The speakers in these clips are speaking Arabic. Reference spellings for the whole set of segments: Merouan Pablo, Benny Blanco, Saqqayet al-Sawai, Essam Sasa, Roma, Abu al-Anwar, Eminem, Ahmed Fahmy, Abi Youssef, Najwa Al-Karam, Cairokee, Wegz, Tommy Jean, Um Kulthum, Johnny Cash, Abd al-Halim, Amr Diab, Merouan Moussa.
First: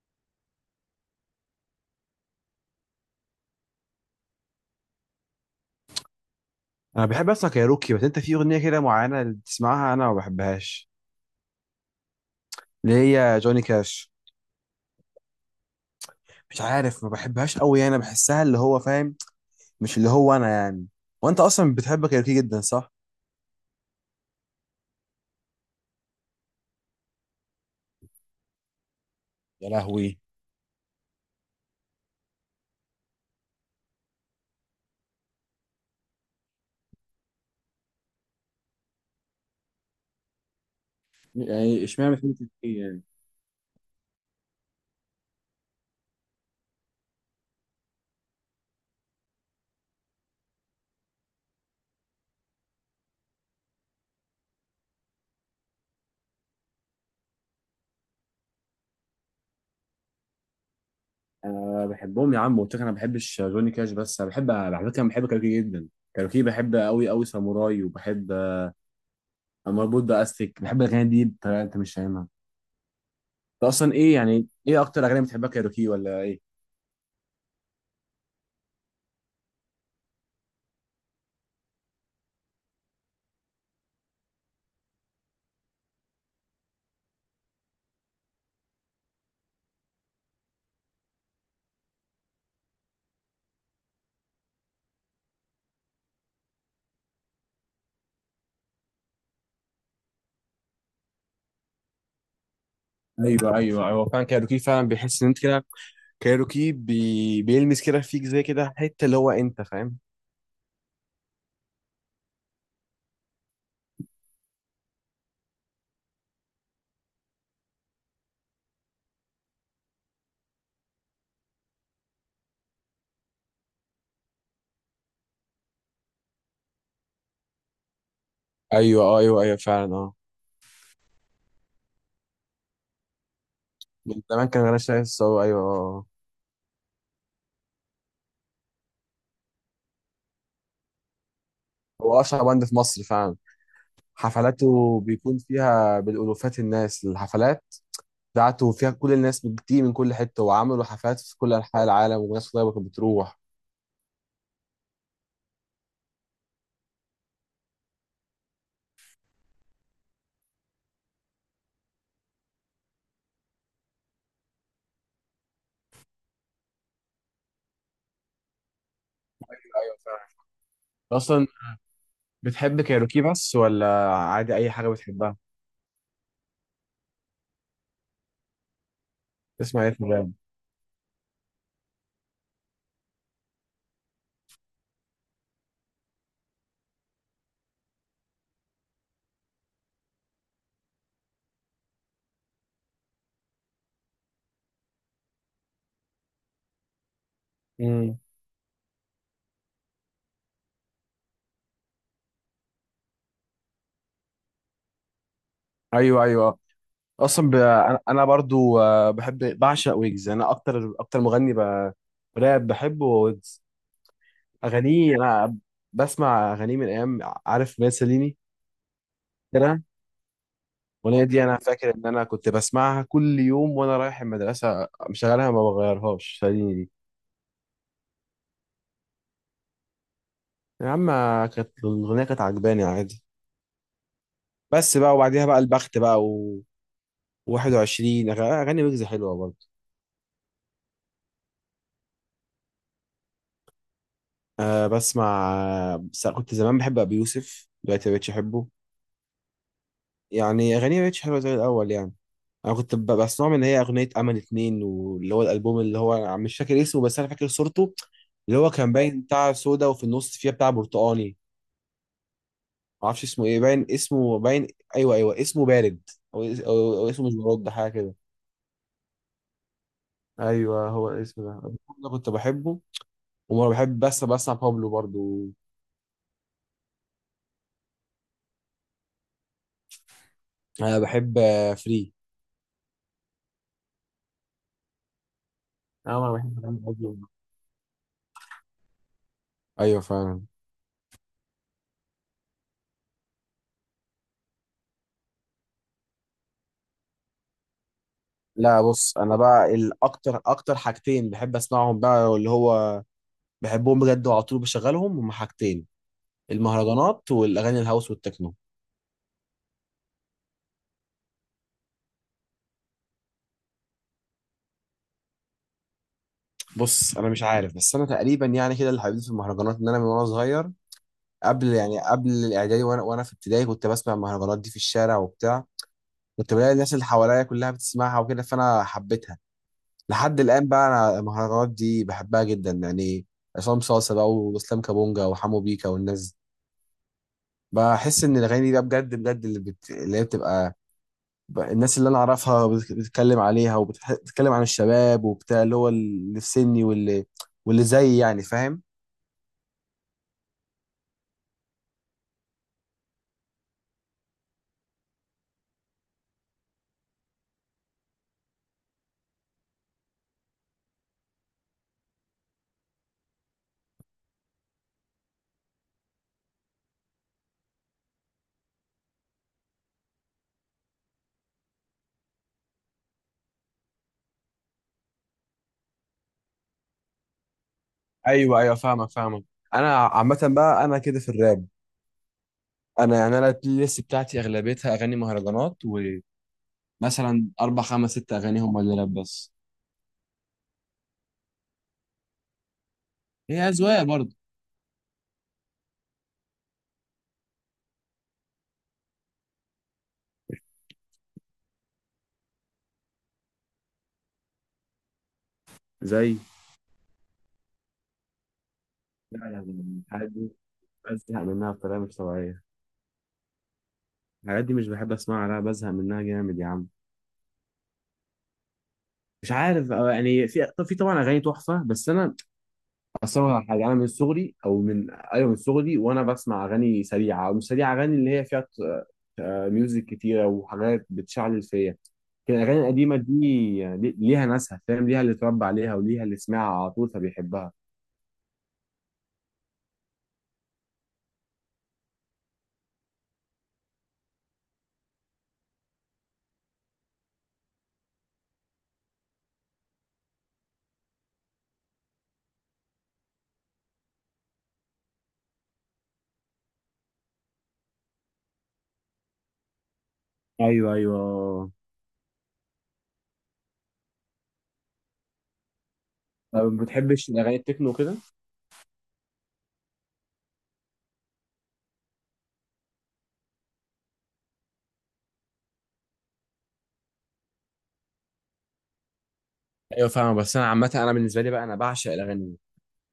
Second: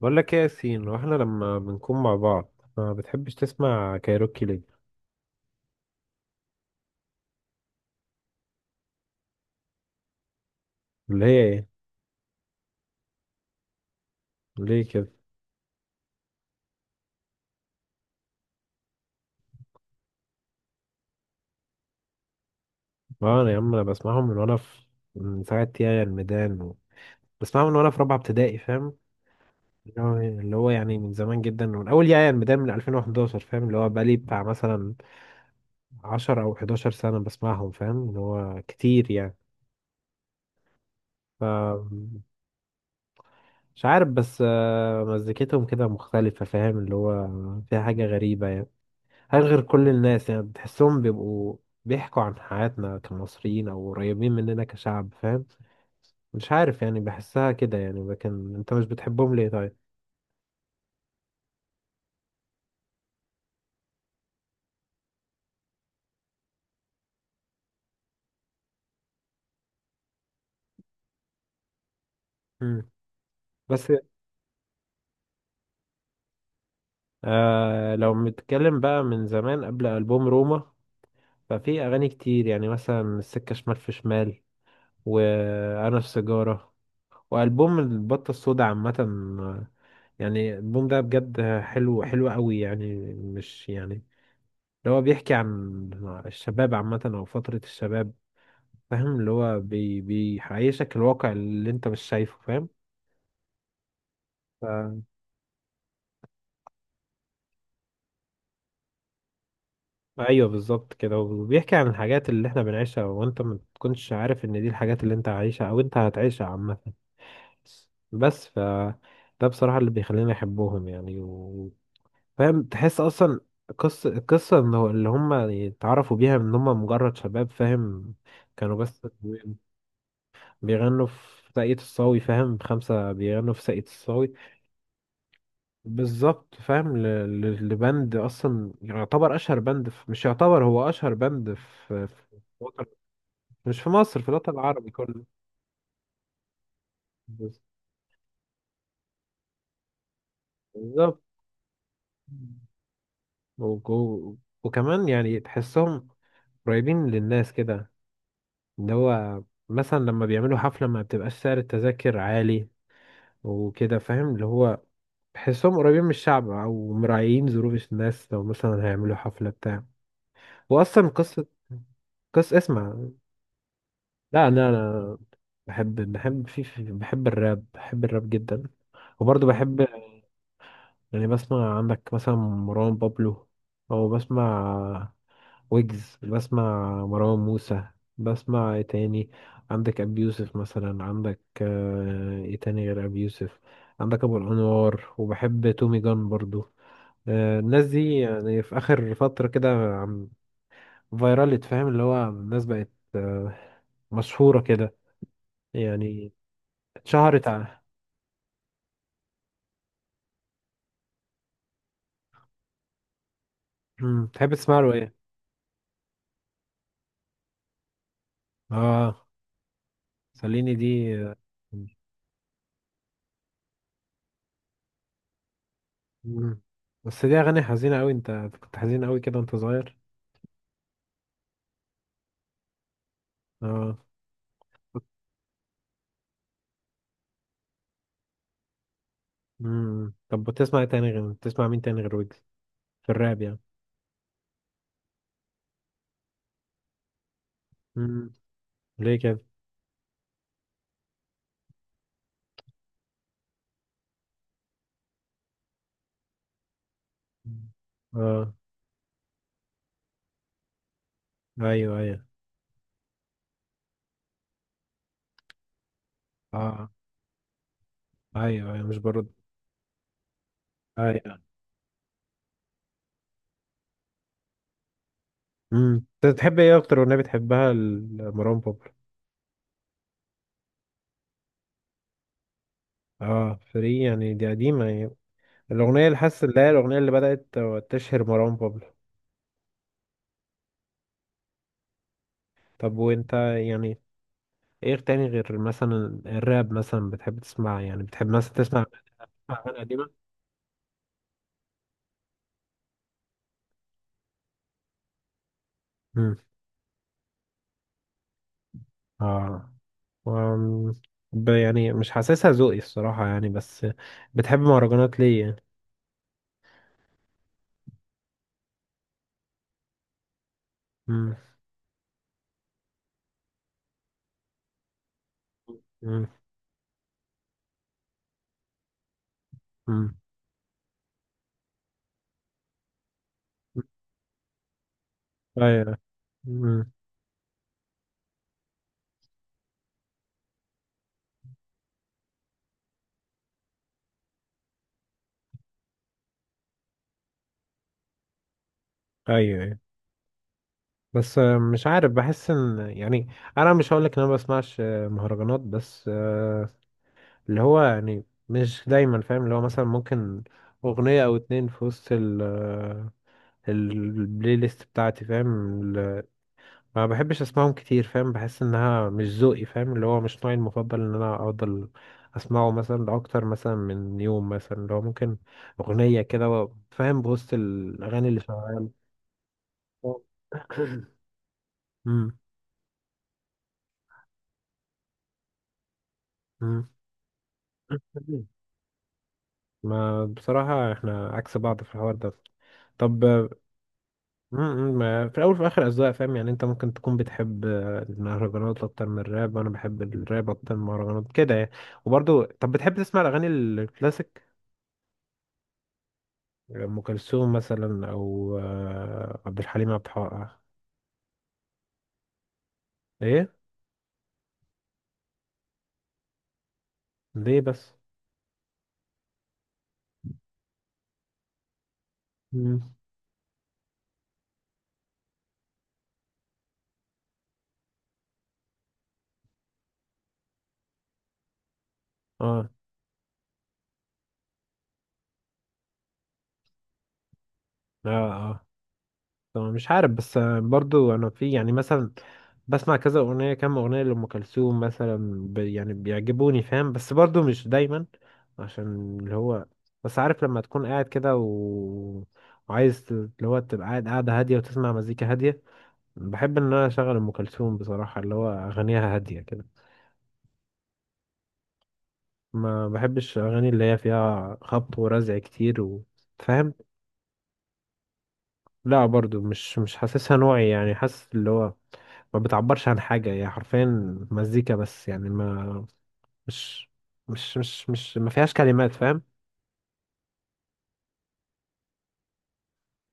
بقول لك ايه يا ياسين؟ واحنا لما بنكون مع بعض ما بتحبش تسمع كايروكي ليه؟ انا بحب اسمع كايروكي، بس انت في اغنيه كده معينه بتسمعها انا ما بحبهاش. اللي هي ايه؟ اللي هي جوني كاش. ليه كده؟ مش عارف، ما بحبهاش قوي. انا بحسها اللي هو فاهم، مش اللي هو انا يعني. وانت اصلا بتحب كايروكي جدا، صح؟ اه انا يا عم، انا بسمعهم من وانا في، من ساعه يا الميدان بسمعهم من وانا في رابعه ابتدائي، فاهم؟ اللي هو إيه؟ اللي هو يعني من زمان جدا، من اول يا الميدان، من 2011، فاهم؟ اللي هو بقالي بتاع مثلا 10 او 11 سنه بسمعهم، فاهم؟ اللي هو كتير يعني. ف مش عارف، بس آه، مزيكتهم كده مختلفه، فاهم؟ اللي هو فيها حاجه غريبه يعني. هل غير كل الناس يعني؟ بتحسهم بيبقوا بيحكوا عن حياتنا كمصريين او قريبين مننا كشعب، فاهم؟ مش عارف يعني، بحسها كده يعني. لكن انت مش بتحبهم ليه طيب؟ أنا بحبهم يا عم، مش جوني كاش بس. أنا بحب، على فكرة، أنا بحب جدا كاروكي. بحب، مربوط بأستك، بحب الأغاني دي بطريقة أنت مش فاهمها أنت. مم. بس أصلا إيه يعني، إيه أكتر أغاني بتحبها، كاروكي ولا إيه؟ آه لو بنتكلم بقى من زمان قبل ألبوم روما، ففي اغاني كتير يعني، مثلا السكة شمال في شمال، وانا في سيجارة، والبوم البطة السودا عامة. آه، يعني الالبوم ده بجد حلو، حلو قوي يعني، مش يعني، اللي هو بيحكي عن الشباب عامة أو فترة الشباب، فاهم؟ اللي هو بيعيشك الواقع اللي أنت مش شايفه، فاهم؟ ايوه ايوه ايوه، فعلا. كايروكي فعلا ف... بيحس ان انت كده. كايروكي بيلمس كده فيك زي كده حته اللي هو، انت فاهم. أيوه بالظبط كده، وبيحكي عن الحاجات اللي إحنا بنعيشها وأنت ما تكونش عارف إن دي الحاجات اللي أنت عايشها أو أنت هتعيشها عامة. بس ف ده بصراحة اللي بيخليني أحبهم يعني فاهم؟ تحس أصلا قصة القصة إنه اللي هم اتعرفوا بيها إن هم مجرد شباب، فاهم؟ كانوا بس ايوه، اه، ايوه ايوه، فعلا، اه. بيغنوا في ساقية الصاوي، فاهم؟ خمسة بيغنوا في ساقية من الصاوي. زمان، كان انا شايف الصاوي، ايوه، اه، آه. بالظبط، فاهم؟ لبند أصلا يعتبر أشهر بند في، مش يعتبر، هو أشهر بند في هو اشهر باند في الوطن. مصر فعلا. مش في مصر، في الوطن العربي حفلاته كله. بيكون فيها بالالوفات الناس. بس- الحفلات بتاعته فيها كل الناس بتيجي من كل حته، وعملوا بالظبط. حفلات في كل انحاء العالم، وناس طيبه كانت بتروح. وك- و- وكمان يعني تحسهم قريبين للناس كده، اللي هو مثلا لما بيعملوا حفلة ما بتبقاش سعر التذاكر عالي وكده، فاهم؟ اللي هو تحسهم قريبين من الشعب أو مراعيين ظروف الناس، لو مثلا هيعملوا حفلة بتاع. ايوه فعلا. واصلا قصه، اصلا قصه بتحب اسمع. كايروكي بس، ولا لا، عادي انا اي حاجه انا بتحبها؟ بحب، بحب الراب، بحب الراب جدا، وبرضه تسمع بحب. ايه في الراب؟ يعني بسمع عندك مثلا مروان بابلو، او بسمع ويجز، بسمع مروان موسى. بسمع ايه تاني؟ عندك ابي يوسف مثلا، عندك آه، ايه تاني غير ابي يوسف؟ عندك ابو الانوار، وبحب تومي جان برضو. آه، الناس دي امم. يعني في اخر فترة كده، عم- فيرالت، فاهم؟ اللي هو الناس بقت آه، مشهورة كده ايوه يعني، ايوه. اتشهرت ع... أنا برضو، بحب، بعشق ويجز. انا اكتر مغني راب بحبه هو ويجز. مم. تحب تسمع له ايه؟ اغانيه، انا بسمع اغانيه من ايام، عارف مين؟ سليني اه، كده. خليني دي. الاغنيه دي انا فاكر ان انا كنت بسمعها كل يوم وانا رايح المدرسه، مشغلها ما بغيرهاش، مم. سليني دي. بس دي اغاني حزينة قوي، انت كنت حزين قوي كده وانت صغير؟ يا عم، كانت الاغنيه كانت عجباني عادي. اه. بس بقى، وبعديها بقى البخت بقى، و 21 اغاني ويجز حلوه برضه. مم. طب بتسمع إيه تاني؟ غير بتسمع مين تاني غير ويجز في الراب يعني؟ أه بسمع. بس كنت زمان بحب ابي يوسف، دلوقتي مبقتش مم. احبه. ليه كده؟ يعني أغانيه مبقتش حلوة زي الأول يعني. أنا كنت بسمعهم، إن هي أغنية أمل اتنين، واللي هو الألبوم، اللي هو مش فاكر اسمه، بس أنا فاكر مم. صورته. اه، اللي هو كان باين بتاع سودا وفي النص فيها بتاع برتقاني. ايوه ايوه، معرفش اسمه إيه، باين اسمه، باين. أيوه أيوه، اسمه بارد. أو, اس- اه أو, أو اسمه، مش برد، حاجة كده. ايوه ايوه، مش برد. أيوه، هو ايوه. الاسم ده. أنا كنت بحبه. وما بحب، بس بسمع بابلو برضو. امم. انت بتحب ايه؟ اكتر اغنيه بتحبها لمروان بابلو؟ أنا بحب، فري. اه فري يعني، دي قديمه يعني. الأغنية اه، اللي انا حاسس بحب اللي هي اغاني الأغنية اللي بابلو. بدأت تشهر مروان بابلو. ايوه فعلا. طب وأنت يعني إيه تاني غير مثلا الراب؟ مثلا بتحب تسمع يعني، بتحب مثلا لا، تسمع بص، انا بقى أغاني قديمة؟ الاكتر، اكتر حاجتين بحب اسمعهم بقى اللي هو، بحبهم بجد وعلى طول بشغلهم، هما حاجتين: مم. المهرجانات، والاغاني الهاوس والتكنو. آه. وم- يعني مش حاسسها ذوقي الصراحة يعني، بس بتحب مهرجانات ليه يعني؟ بص، انا مش عارف، بس انا تقريبا يعني كده اللي حبيت في المهرجانات ان انا من وانا صغير، مم. قبل يعني قبل الاعدادي، وانا في ابتدائي كنت بسمع المهرجانات دي في الشارع وبتاع. مم. كنت بلاقي الناس اللي حواليا كلها بتسمعها وكده، فانا حبيتها. مم. لحد الان بقى، انا المهرجانات دي بحبها جدا يعني. عصام صاصا بقى، واسلام كابونجا، وحمو بيكا، أيوه. والناس. مم. بحس ان الاغاني دي بقى بجد بجد، اللي اللي هي بتبقى، الناس اللي انا اعرفها بتتكلم عليها، وبتتكلم عن الشباب وبتاع، اللي هو اللي في سني، واللي زيي يعني، فاهم. أيوه أيوه. بس آه، مش عارف بحس إن يعني، أنا مش هقولك إن أنا ما بسمعش آه، مهرجانات، بس آه، اللي هو يعني مش دايما، فاهم؟ اللي هو مثلا ممكن أغنية أو اتنين في وسط البلاي ليست بتاعتي، فاهم؟ ما بحبش أسمعهم كتير، فاهم؟ بحس إنها مش ذوقي، فاهم؟ اللي هو مش نوعي المفضل إن أنا أفضل أسمعه مثلا لأكتر مثلا من يوم، مثلا اللي هو ممكن أغنية كده فاهم؟ بوسط الأغاني اللي ايوه ايوه، شغالة. فاهمك فاهمك. انا عامه بقى انا كده في الراب. أمم، انا يعني انا البلاي ليست بتاعتي اغلبيتها اغاني مهرجانات. أمم. ومثلا اربع خمس ست اغاني هم اللي راب بس. ما بصراحة احنا عكس بعض في الحوار ده. طب هي اذواق برضه. امم، في الاول وفي الاخر اذواق، فاهم؟ يعني انت ممكن تكون بتحب آه، المهرجانات اكتر من الراب، وانا بحب الراب اكتر من المهرجانات كده يعني. وبرضه طب بتحب تسمع الاغاني الكلاسيك؟ زي. ام كلثوم مثلا، او آه، لا، عبد الحليم، يعني عبد الحاجات دي الحق. بزهق منها بطريقه مش طبيعيه. ايه؟ الحاجات دي مش بحب اسمعها، لا، بزهق منها جامد يا عم. ليه بس؟ مش عارف، أو يعني في، طب في طبعا اغاني تحفه، بس انا، امم. اصل أقول لك على حاجه: انا من صغري، او من، ايوه، من صغري وانا بسمع اغاني سريعه او مش سريعه، اغاني اللي هي فيها ميوزك كتيره وحاجات بتشعل فيا. لكن اه. الاغاني القديمه دي يعني ليها ناسها، فاهم، ليها اللي اتربى عليها، وليها اللي سمعها على طول فبيحبها. اه. اه طبعا. مش عارف بس آه، برضو انا في يعني مثلا بسمع كذا اغنيه، كام اغنيه لام كلثوم مثلا، ب يعني بيعجبوني، فاهم؟ بس برضو مش دايما، عشان اللي هو، بس عارف لما تكون قاعد كده وعايز اللي هو تبقى قاعد، قاعده هاديه وتسمع مزيكا هاديه، بحب ان انا اشغل ام كلثوم بصراحه، اللي هو اغانيها هاديه كده. ايوه ايوه. ما بحبش اغاني اللي هي فيها خبط ورزع كتير طب فاهم؟ ما بتحبش الاغاني التكنو كده؟ لا برضو، مش حاسسها نوعي يعني، حاسس اللي هو ما بتعبرش عن حاجة، هي حرفيا مزيكا بس يعني، ما مش مش مش مش ما فيهاش كلمات، فاهم؟ ايوه، فاهم. بس انا عامه انا بالنسبه لي بقى انا بعشق الاغاني.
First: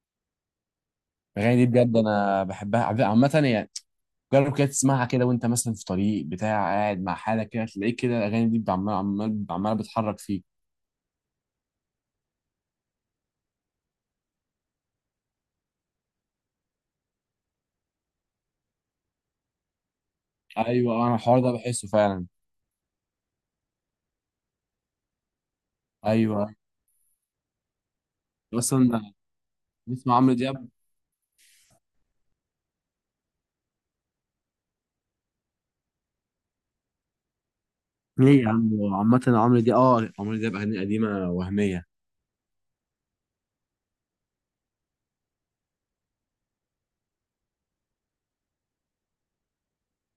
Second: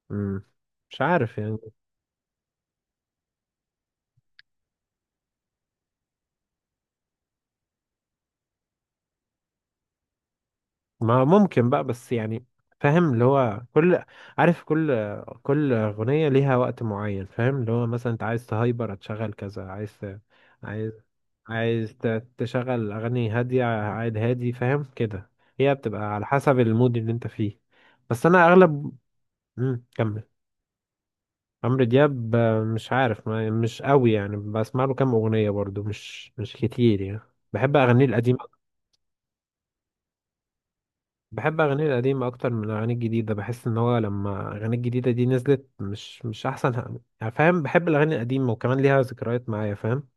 مم. مش عارف يعني. الاغاني دي بجد انا بحبها عامه يعني. جرب كده تسمعها كده وانت مثلا في طريق بتاع قاعد مع حالك كده، تلاقيك كده الاغاني دي عمال عمال عماله بتحرك فيك. ما ممكن بقى بس يعني، فاهم؟ اللي هو كل، عارف، كل أغنية ليها وقت معين، فاهم؟ اللي هو مثلا انت عايز تهايبر هتشغل كذا، عايز عايز ايوه، انا الحوار ده بحسه فعلا. تشغل أغاني هادية، عايد هادي، فاهم كده؟ هي بتبقى على ايوه. حسب المود اللي انت فيه. بس انا اغلب. اصلا مم. بنسمع كمل. عمرو دياب. عمرو دياب آه، مش عارف، مش قوي يعني، بسمع له كام اغنيه برضو، مش مش كتير يعني. بحب اغانيه القديمه. ليه يا عم؟ عامة عمرو دياب اغاني قديمة بحب اغانيه وهمية. القديمه اكتر من اغانيه الجديده. بحس ان هو لما اغانيه الجديده دي نزلت مش مش احسن، يعني فاهم؟ بحب الاغاني القديمه، وكمان ليها ذكريات معايا، فاهم؟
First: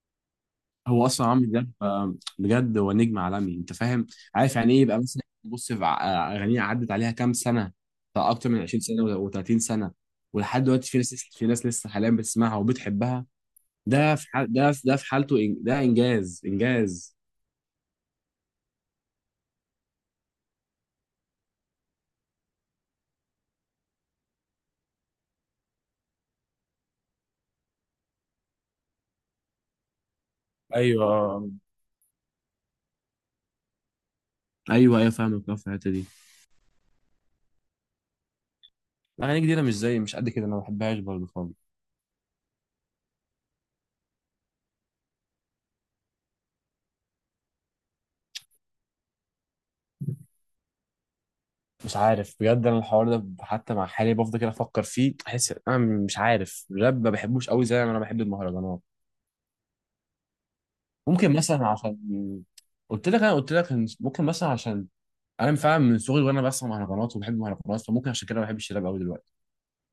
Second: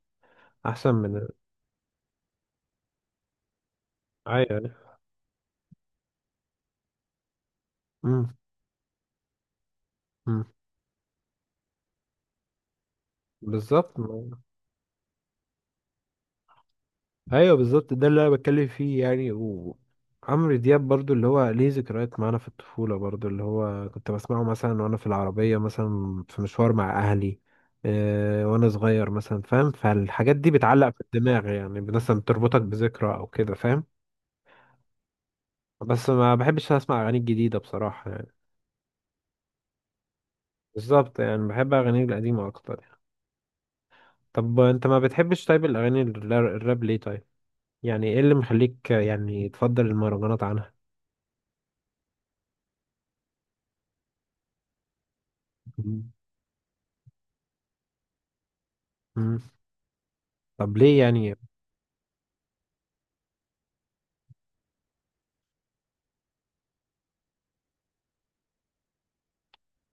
احسن هو اصلا من. عمرو دياب، بجد هو نجم عالمي انت فاهم. عارف ايوه. يعني ايه يبقى مثلا؟ بص، في اغانيه عدت عليها كام سنه، بتاع امم. اكتر من 20 سنه و30 سنه، أمم. ولحد دلوقتي في ناس، في ناس لسه حاليا بتسمعها وبتحبها. بالظبط. ده في حالته، ده انجاز انجاز. ايوه بالظبط، ده اللي انا بتكلم فيه يعني. وعمرو دياب برضو اللي هو ليه ذكريات معانا في الطفوله برضو، اللي هو كنت بسمعه مثلا وانا في العربيه مثلا، في مشوار مع اهلي آه، وانا صغير مثلا، فاهم؟ فالحاجات دي بتعلق في ايوه، الدماغ آه. يعني، مثلا بتربطك بذكرى او كده، فاهم؟ ايوه ايوه فاهمك، في الحته دي. بس ما بحبش اسمع اغاني جديده بصراحه يعني. اغاني جديده مش زي، مش قد كده انا ما بحبهاش بالظبط برضه يعني، خالص. بحب اغاني القديمه اكتر يعني. طب انت ما بتحبش طيب الاغاني الراب ليه طيب؟ يعني ايه اللي مخليك يعني تفضل المهرجانات عنها؟ مش عارف بجد، انا الحوار ده حتى مع حالي بفضل كده افكر فيه، احس انا مش عارف الراب ما بحبوش قوي زي ما انا بحب المهرجانات. مم. طب ليه ممكن يعني؟ مثلا عشان، قلت لك، انا قلت لك إن ممكن مثلا عشان انا فعلا من صغري وانا بسمع مهرجانات وبحب المهرجانات، فممكن عشان كده ما بحبش الراب قوي دلوقتي.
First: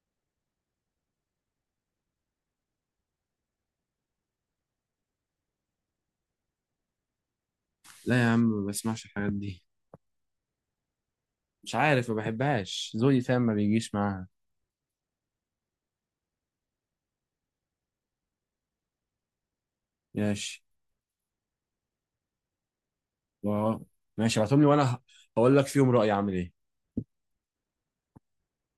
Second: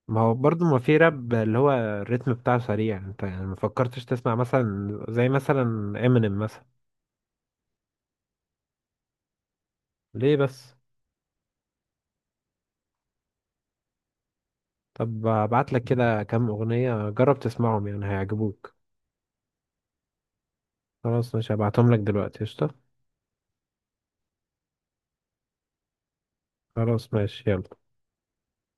ما هو برضه ما في راب اللي هو الريتم بتاعه سريع، انت يعني ما فكرتش تسمع مثلا زي مثلا امينيم مثلا؟ لا يا عم، ما بسمعش الحاجات دي. ليه بس؟ مش عارف، ما بحبهاش، ذوقي فاهم، ما بيجيش معاها. طب ابعت لك كده كام اغنية، جرب تسمعهم يعني هيعجبوك. ماشي. خلاص ماشي، هبعتهم لك دلوقتي، قشطة. و- ماشي ابعتهم لي وانا هقول لك فيهم رأيي عامل ايه. خلاص ماشي، يلا.